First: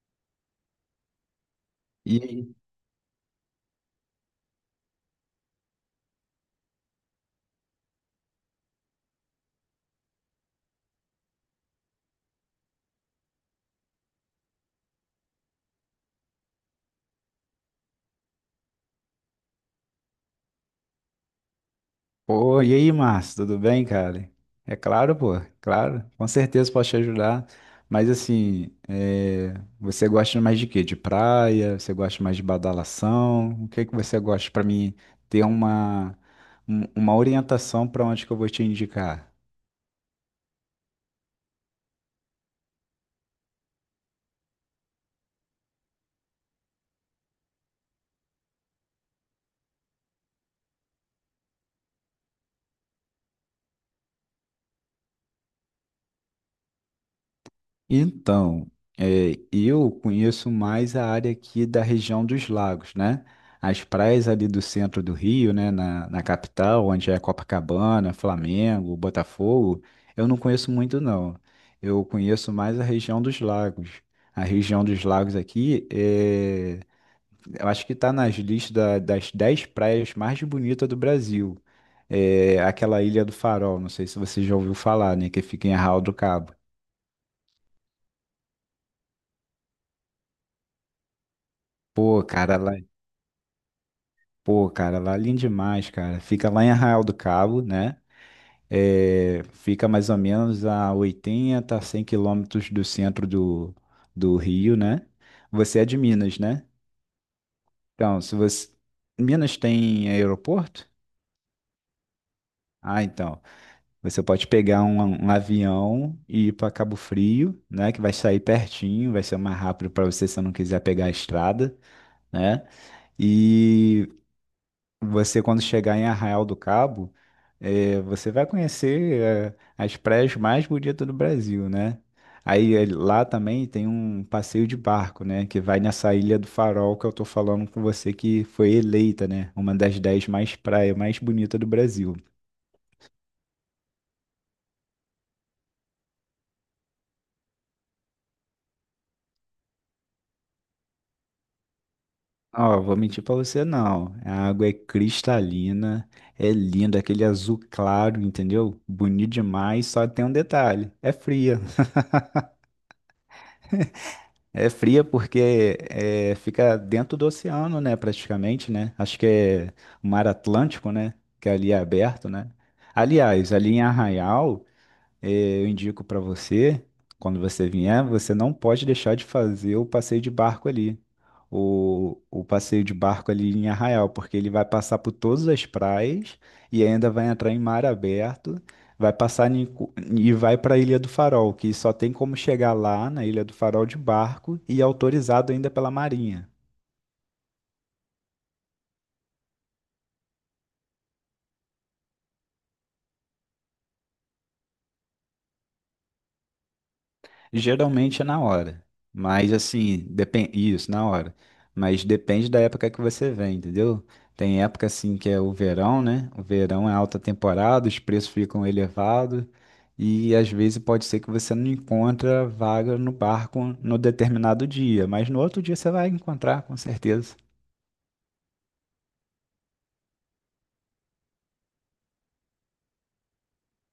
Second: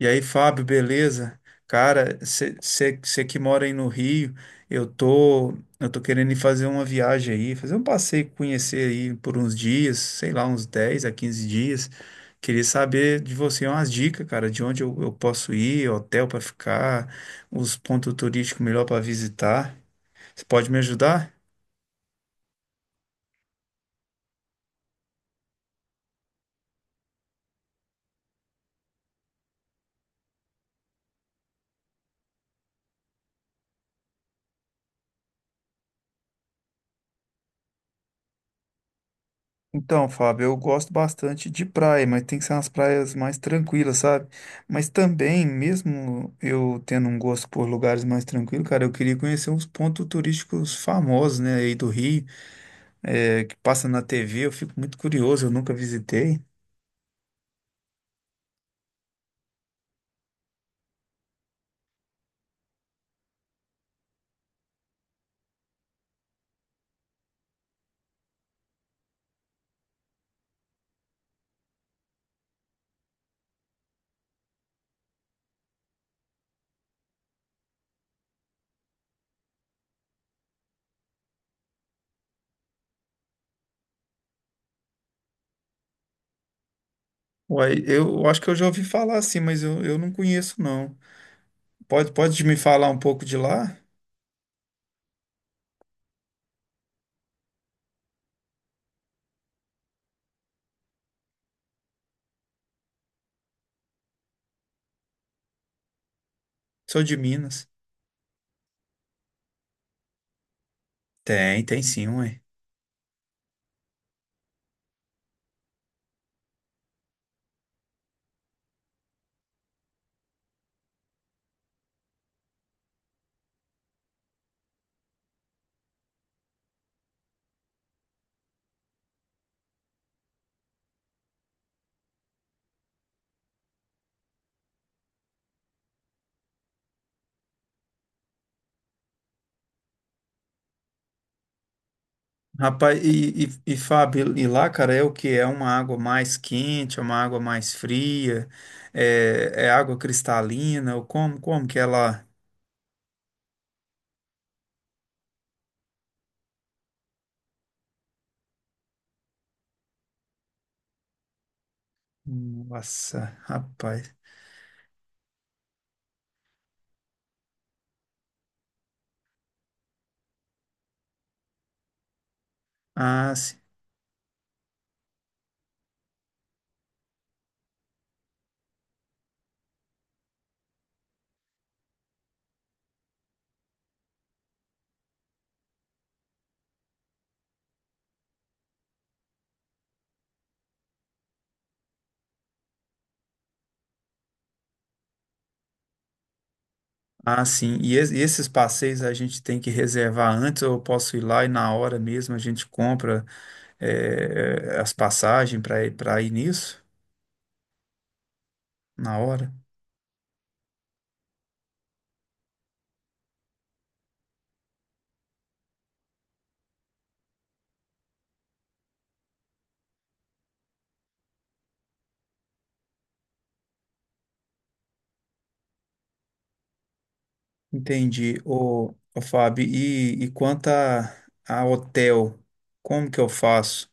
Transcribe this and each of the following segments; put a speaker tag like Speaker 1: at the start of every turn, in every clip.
Speaker 1: E aí, Fábio, beleza?
Speaker 2: E
Speaker 1: Cara,
Speaker 2: aí?
Speaker 1: você que mora aí no Rio, eu tô, eu tô querendo ir fazer uma viagem aí, fazer um passeio, conhecer aí por uns dias, sei lá, uns 10 a 15 dias. Queria saber de você umas dicas, cara, de onde eu posso ir, hotel para ficar, os pontos turísticos melhor para visitar. Você pode me ajudar?
Speaker 2: Pô, e aí, Márcio, tudo bem, cara? É claro, pô, é claro, com certeza posso te ajudar. Mas assim, você gosta mais de quê? De praia? Você gosta mais de badalação? O que que você gosta para mim ter uma orientação para onde que eu vou te indicar?
Speaker 1: Então, Fábio, eu gosto bastante de praia, mas tem que ser umas praias mais tranquilas, sabe? Mas também, mesmo eu tendo um gosto por lugares mais tranquilos, cara, eu queria conhecer uns pontos turísticos famosos, né, aí do Rio, que passa na TV, eu fico muito curioso, eu nunca visitei.
Speaker 2: Então, eu conheço mais a área aqui da região dos lagos, né? As praias ali do centro do Rio, né? Na capital, onde é Copacabana, Flamengo, Botafogo, eu não conheço muito, não. Eu conheço mais a região dos lagos. A região dos lagos aqui, eu acho que está nas listas das 10 praias mais bonitas do Brasil. É, aquela Ilha do Farol, não sei se você já ouviu falar, né? Que fica em Arraial do Cabo.
Speaker 1: Uai, eu acho que eu já ouvi falar assim, mas eu não conheço, não.
Speaker 2: Pô,
Speaker 1: Pode me
Speaker 2: cara, lá.
Speaker 1: falar um pouco de lá?
Speaker 2: Pô, cara, lá é lindo demais, cara. Fica lá em Arraial do Cabo, né? É, fica mais ou menos a 80, 100 quilômetros do centro do Rio, né? Você é de Minas, né?
Speaker 1: Sou de Minas.
Speaker 2: Então, se você... Minas tem aeroporto?
Speaker 1: Tem, tem sim, ué.
Speaker 2: Ah, então. Você pode pegar um avião e ir para Cabo Frio, né? Que vai sair pertinho, vai ser mais rápido para você se você não quiser pegar a estrada, né? E Você, quando chegar em Arraial do Cabo, você vai conhecer as praias mais bonitas do Brasil, né? Aí lá também tem um passeio de barco, né? Que vai nessa Ilha do Farol que eu tô falando com você, que foi eleita, né? Uma das 10 mais praias mais bonitas do Brasil.
Speaker 1: Rapaz, e Fábio, e lá, cara, é o que? É uma água mais quente, é uma água mais fria, é água cristalina, ou como que é lá?
Speaker 2: Ó, vou mentir pra você não. A água é cristalina, é linda, aquele azul claro, entendeu? Bonito demais, só tem um detalhe, é fria.
Speaker 1: Nossa, rapaz.
Speaker 2: É fria porque fica dentro do oceano, né? Praticamente, né? Acho que é o Mar Atlântico, né? Que ali é aberto, né?
Speaker 1: Ah,
Speaker 2: Aliás,
Speaker 1: sim.
Speaker 2: ali em Arraial, eu indico para você, quando você vier, você não pode deixar de fazer o passeio de barco ali. O passeio de barco ali em Arraial, porque ele vai passar por todas as praias e ainda vai entrar em mar aberto, vai passar e vai para a Ilha do Farol, que só tem como chegar lá na Ilha do Farol de barco e é autorizado ainda pela Marinha.
Speaker 1: Ah, sim. E, e esses passeios a gente tem que reservar antes, ou eu posso ir lá e na hora mesmo a gente compra as passagens para para ir nisso?
Speaker 2: Geralmente é na hora,
Speaker 1: Na hora?
Speaker 2: mas assim, depende isso, na hora. Mas depende da época que você vem, entendeu? Tem época assim que é o verão, né? O verão é alta temporada, os preços ficam elevados e às vezes pode ser que você não encontra vaga no barco no determinado dia, mas no outro dia você vai encontrar com certeza.
Speaker 1: Entendi. Ô Fábio, e quanto a hotel, como que eu faço?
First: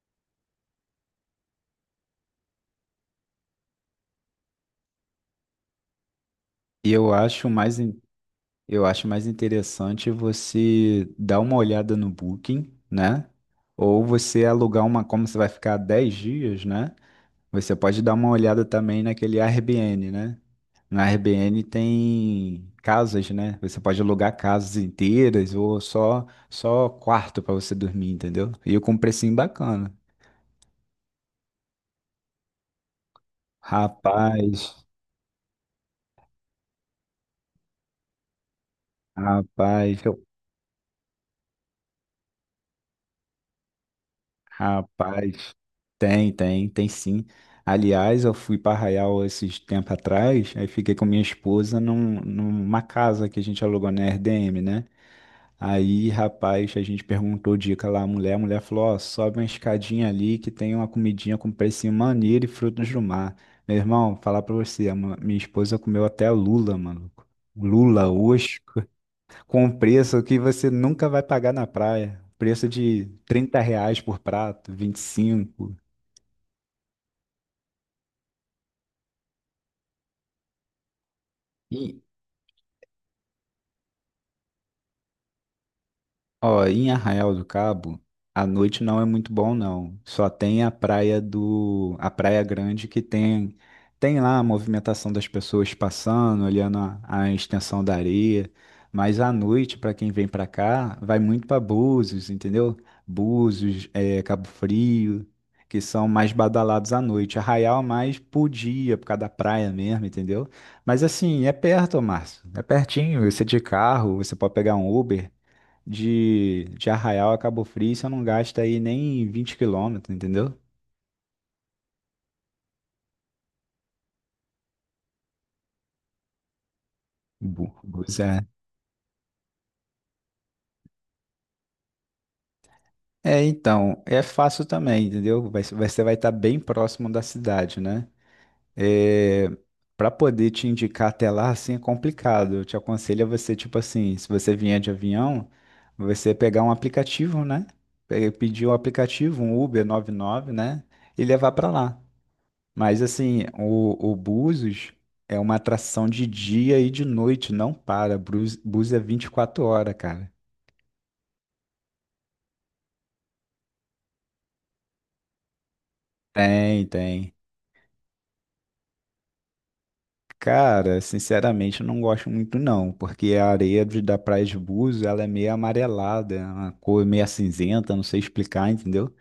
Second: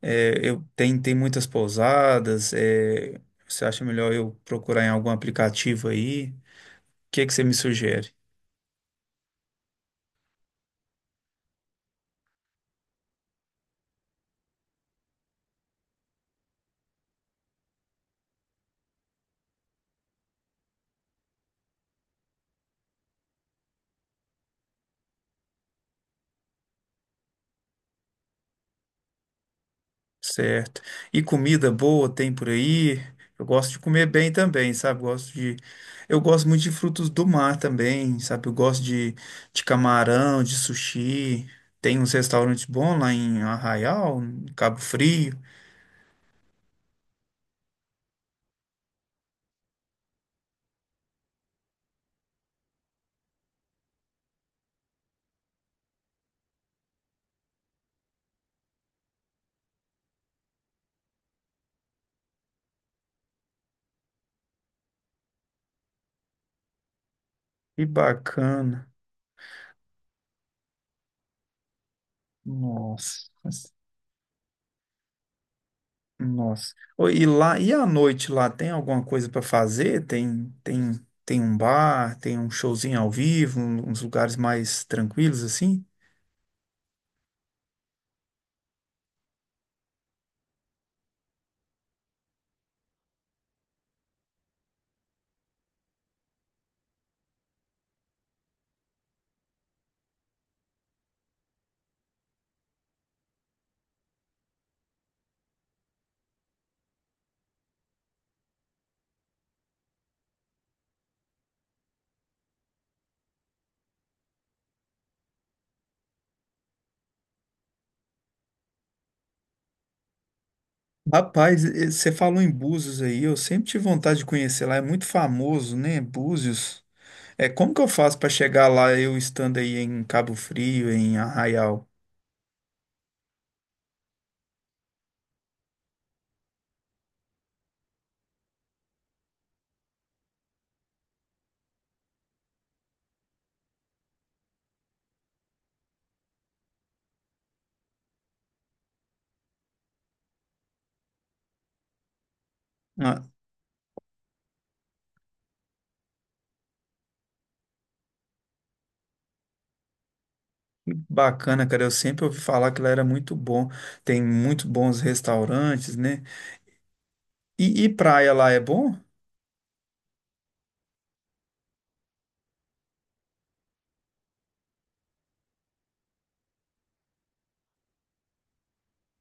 Speaker 1: É, tem muitas pousadas. Você acha melhor eu procurar em algum aplicativo aí? O
Speaker 2: E eu
Speaker 1: que é que você
Speaker 2: acho
Speaker 1: me
Speaker 2: mais, in-
Speaker 1: sugere?
Speaker 2: eu acho mais interessante você dar uma olhada no Booking, né? Ou você alugar uma, como você vai ficar 10 dias, né? Você pode dar uma olhada também naquele Airbnb, né? No Airbnb tem casas, né? Você pode alugar casas inteiras ou só quarto para você dormir, entendeu? E com um precinho bacana.
Speaker 1: Certo. E comida boa tem por aí? Eu gosto de comer bem também,
Speaker 2: Rapaz,
Speaker 1: sabe? Eu gosto muito de frutos do mar também, sabe? De
Speaker 2: rapaz, eu-
Speaker 1: camarão, de sushi. Tem uns restaurantes bons lá em Arraial, em Cabo Frio.
Speaker 2: rapaz. Tem sim. Aliás, eu fui para Arraial esses tempo atrás, aí fiquei com minha esposa numa casa que a gente alugou na Airbnb, né? Aí, rapaz, a gente perguntou dica lá à mulher. A mulher falou: Ó, sobe uma escadinha ali que tem uma comidinha com precinho maneiro e frutos do mar. Meu irmão, falar pra você, minha esposa comeu até lula, maluco.
Speaker 1: Que
Speaker 2: Lula, oxe,
Speaker 1: bacana.
Speaker 2: com preço que você nunca vai pagar na praia. Preço de 30
Speaker 1: Nossa.
Speaker 2: reais por prato, 25.
Speaker 1: Nossa. Ô, e lá, e à noite lá tem alguma coisa para fazer? Tem um bar, tem um showzinho ao vivo, uns lugares mais tranquilos assim?
Speaker 2: Ó, em Arraial do Cabo, a noite não é muito bom, não. Só tem a a Praia Grande que tem lá a movimentação das pessoas passando, olhando a extensão da areia. Mas à noite, para quem vem para cá, vai muito para Búzios, entendeu? Búzios, Cabo Frio, que são mais badalados à noite. Arraial é mais por dia, por causa da praia mesmo, entendeu? Mas assim, é perto, Márcio. É pertinho. Você de carro, você pode pegar um Uber de Arraial a Cabo Frio, você não gasta aí nem 20 quilômetros, entendeu?
Speaker 1: Rapaz, você falou em Búzios aí, eu sempre tive vontade de conhecer lá, é muito famoso, né? Búzios. É, como
Speaker 2: Bu-
Speaker 1: que eu faço
Speaker 2: Bus
Speaker 1: para
Speaker 2: é.
Speaker 1: chegar lá eu estando aí em Cabo Frio, em Arraial?
Speaker 2: É, então, é fácil também, entendeu? Você vai estar bem próximo da cidade, né? É, Para poder te indicar até lá, assim, é complicado. Eu te aconselho a você, tipo assim, se você vier de avião, você pegar um aplicativo, né? Pedir um aplicativo, um Uber 99, né? E levar para lá. Mas
Speaker 1: Ah,
Speaker 2: assim, o Búzios é uma atração de dia e de noite, não para. Búzios, Búzios é 24 horas, cara.
Speaker 1: bacana, cara, eu sempre ouvi falar que lá era muito bom. Tem muito bons restaurantes, né?
Speaker 2: Tem, tem.
Speaker 1: E praia lá é bom?
Speaker 2: Cara, sinceramente, eu não gosto muito não, porque a areia da Praia de Búzios, ela é meio amarelada, é uma cor meio cinzenta, não sei explicar, entendeu?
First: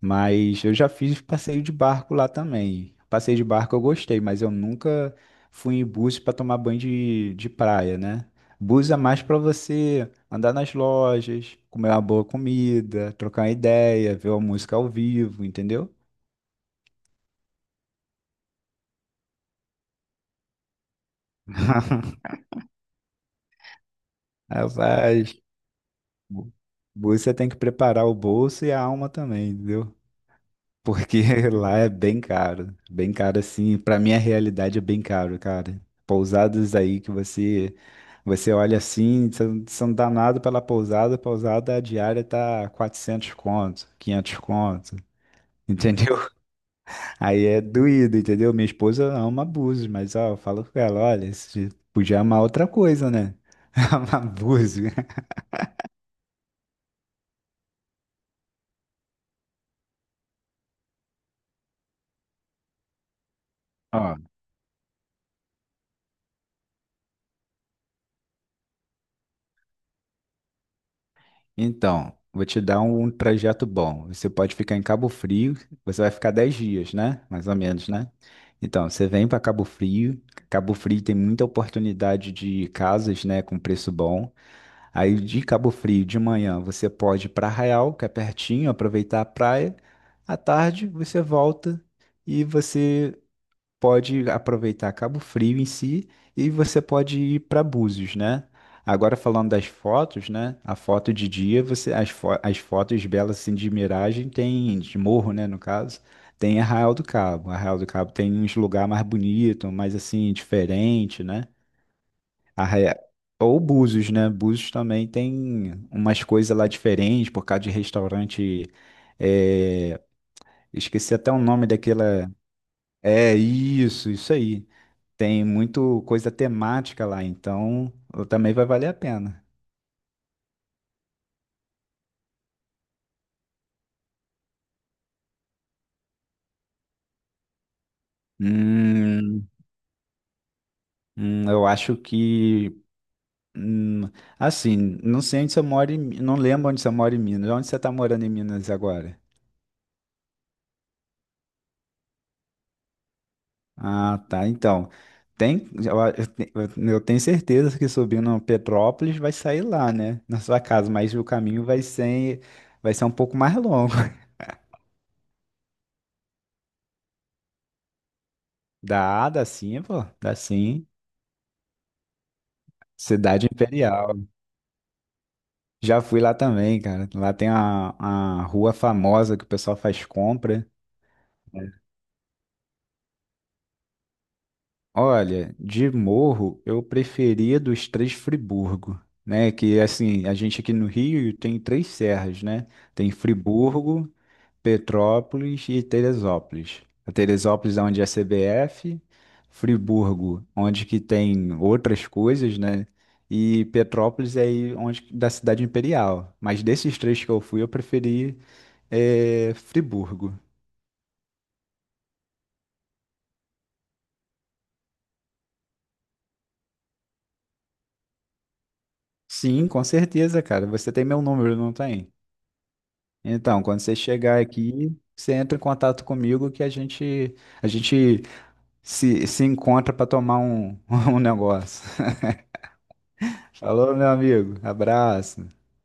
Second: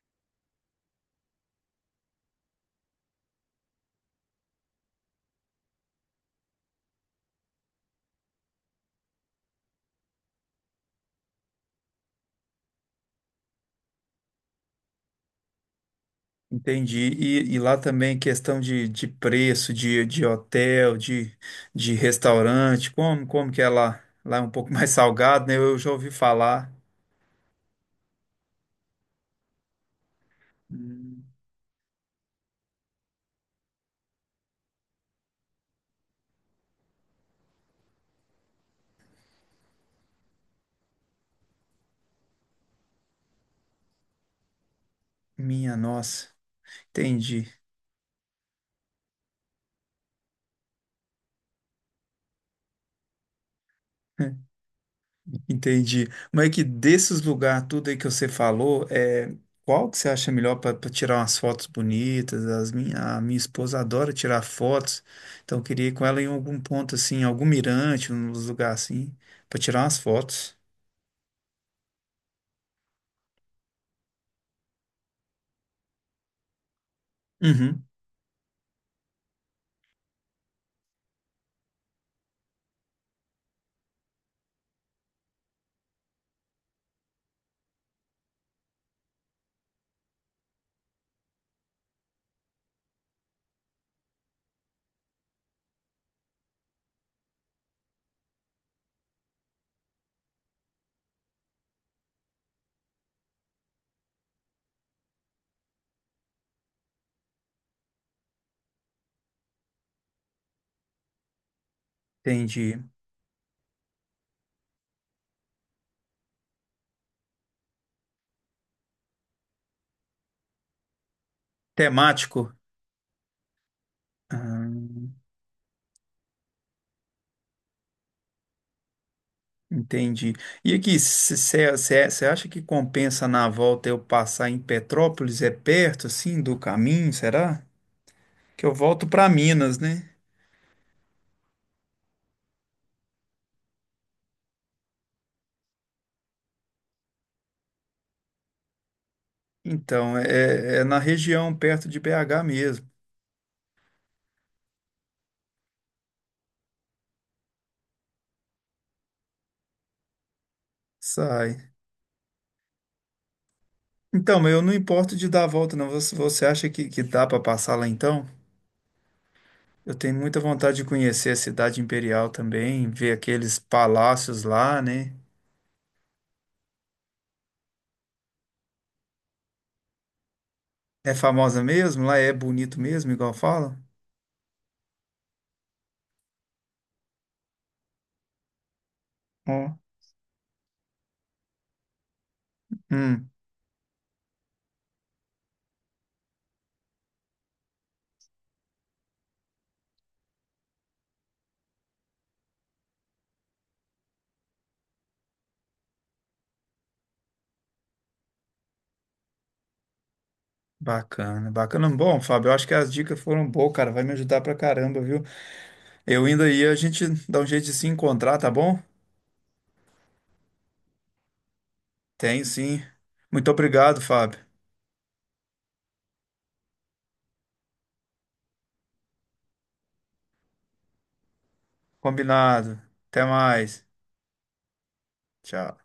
Speaker 2: Mas eu já fiz passeio de barco lá também. Passeio de barco eu gostei, mas eu nunca fui em búzios para tomar banho de praia, né? Búzios é mais para você andar nas lojas, comer uma boa comida, trocar uma ideia, ver uma música ao vivo, entendeu?
Speaker 1: Entendi. E lá também questão de preço, de hotel, de restaurante, como que é lá? Lá é um pouco mais
Speaker 2: Rapaz,
Speaker 1: salgado, né? Eu já ouvi
Speaker 2: bu-
Speaker 1: falar.
Speaker 2: búzios você tem que preparar o bolso e a alma também, entendeu? Porque
Speaker 1: Hum,
Speaker 2: lá é bem caro assim, pra minha realidade é bem caro, cara. Pousadas aí que você olha assim, você dá nada pela pousada, a pousada diária tá 400 conto, 500 conto,
Speaker 1: Minha
Speaker 2: entendeu?
Speaker 1: nossa,
Speaker 2: Aí
Speaker 1: entendi.
Speaker 2: é doído, entendeu? Minha esposa ama abusos, mas ó, eu falo com ela, olha, você podia amar outra coisa, né? Amar abuso.
Speaker 1: Entendi. Mas é que desses lugares, tudo aí que você falou, é, qual que você acha melhor para tirar umas fotos bonitas? A minha esposa adora tirar fotos, então eu queria ir com ela em algum ponto assim, algum mirante, uns lugar assim, para tirar umas fotos.
Speaker 2: Então, vou te dar um trajeto bom. Você pode ficar em Cabo Frio, você vai ficar 10 dias, né? Mais ou
Speaker 1: Uhum.
Speaker 2: menos, né? Então, você vem para Cabo Frio. Cabo Frio tem muita oportunidade de casas, né, com preço bom. Aí de Cabo Frio, de manhã, você pode ir para Arraial, que é pertinho, aproveitar a praia. À tarde, você volta e você pode aproveitar Cabo Frio em si e você pode ir para Búzios, né? Agora falando das fotos, né? A foto de dia, você as fotos belas assim de miragem tem de morro, né, no caso, tem Arraial do Cabo. Arraial do Cabo tem uns lugar mais bonito, mais assim diferente, né?
Speaker 1: Entendi.
Speaker 2: Arraia- Ou Búzios, né? Búzios também tem umas coisas lá diferentes por causa de restaurante, é, esqueci até o nome daquela.
Speaker 1: Temático?
Speaker 2: É isso, isso aí.
Speaker 1: Hum,
Speaker 2: Tem muito coisa temática lá, então também vai valer a pena.
Speaker 1: entendi. E aqui, você acha que compensa na volta eu passar em Petrópolis? É perto, assim, do caminho, será? Que eu volto para
Speaker 2: Hum,
Speaker 1: Minas, né?
Speaker 2: eu acho que. hum, assim, não sei onde você mora não lembro onde você mora em Minas. Onde você está morando em Minas agora?
Speaker 1: Então, é, é na região perto de BH mesmo.
Speaker 2: Ah, tá. Então, tem, eu, a- eu te- eu tenho certeza que subindo Petrópolis vai sair lá, né? Na sua casa, mas o caminho
Speaker 1: Sai.
Speaker 2: vai ser um pouco mais longo.
Speaker 1: Então, mas eu não importo de dar a volta, não. Você acha que dá para passar lá então?
Speaker 2: Dá, dá sim,
Speaker 1: Eu
Speaker 2: pô.
Speaker 1: tenho
Speaker 2: Dá
Speaker 1: muita vontade de
Speaker 2: sim.
Speaker 1: conhecer a cidade imperial também, ver
Speaker 2: Cidade
Speaker 1: aqueles
Speaker 2: Imperial.
Speaker 1: palácios lá, né?
Speaker 2: Já fui lá também, cara. Lá tem a rua famosa que o pessoal faz compra.
Speaker 1: É famosa mesmo? Lá é bonito mesmo, igual fala?
Speaker 2: Olha, de morro eu preferia dos três Friburgo, né?
Speaker 1: Ó,
Speaker 2: Que assim, a gente aqui no Rio tem três serras, né? Tem
Speaker 1: hum,
Speaker 2: Friburgo, Petrópolis e Teresópolis. A Teresópolis é onde é a CBF, Friburgo, onde que tem outras coisas, né? E Petrópolis é aí onde da cidade imperial. Mas desses três que eu fui, eu preferi Friburgo.
Speaker 1: bacana, bacana. Bom, Fábio, eu acho que as dicas foram boas, cara. Vai me ajudar pra caramba, viu? Eu indo aí, a gente dá um jeito de se encontrar, tá bom?
Speaker 2: Sim, com certeza, cara. Você tem meu número, não tem?
Speaker 1: Tem sim. Muito
Speaker 2: Então, quando você
Speaker 1: obrigado, Fábio.
Speaker 2: chegar aqui, você entra em contato comigo que a gente se encontra para tomar um, um negócio.
Speaker 1: Combinado. Até mais.
Speaker 2: Falou, meu amigo. Abraço.
Speaker 1: Tchau.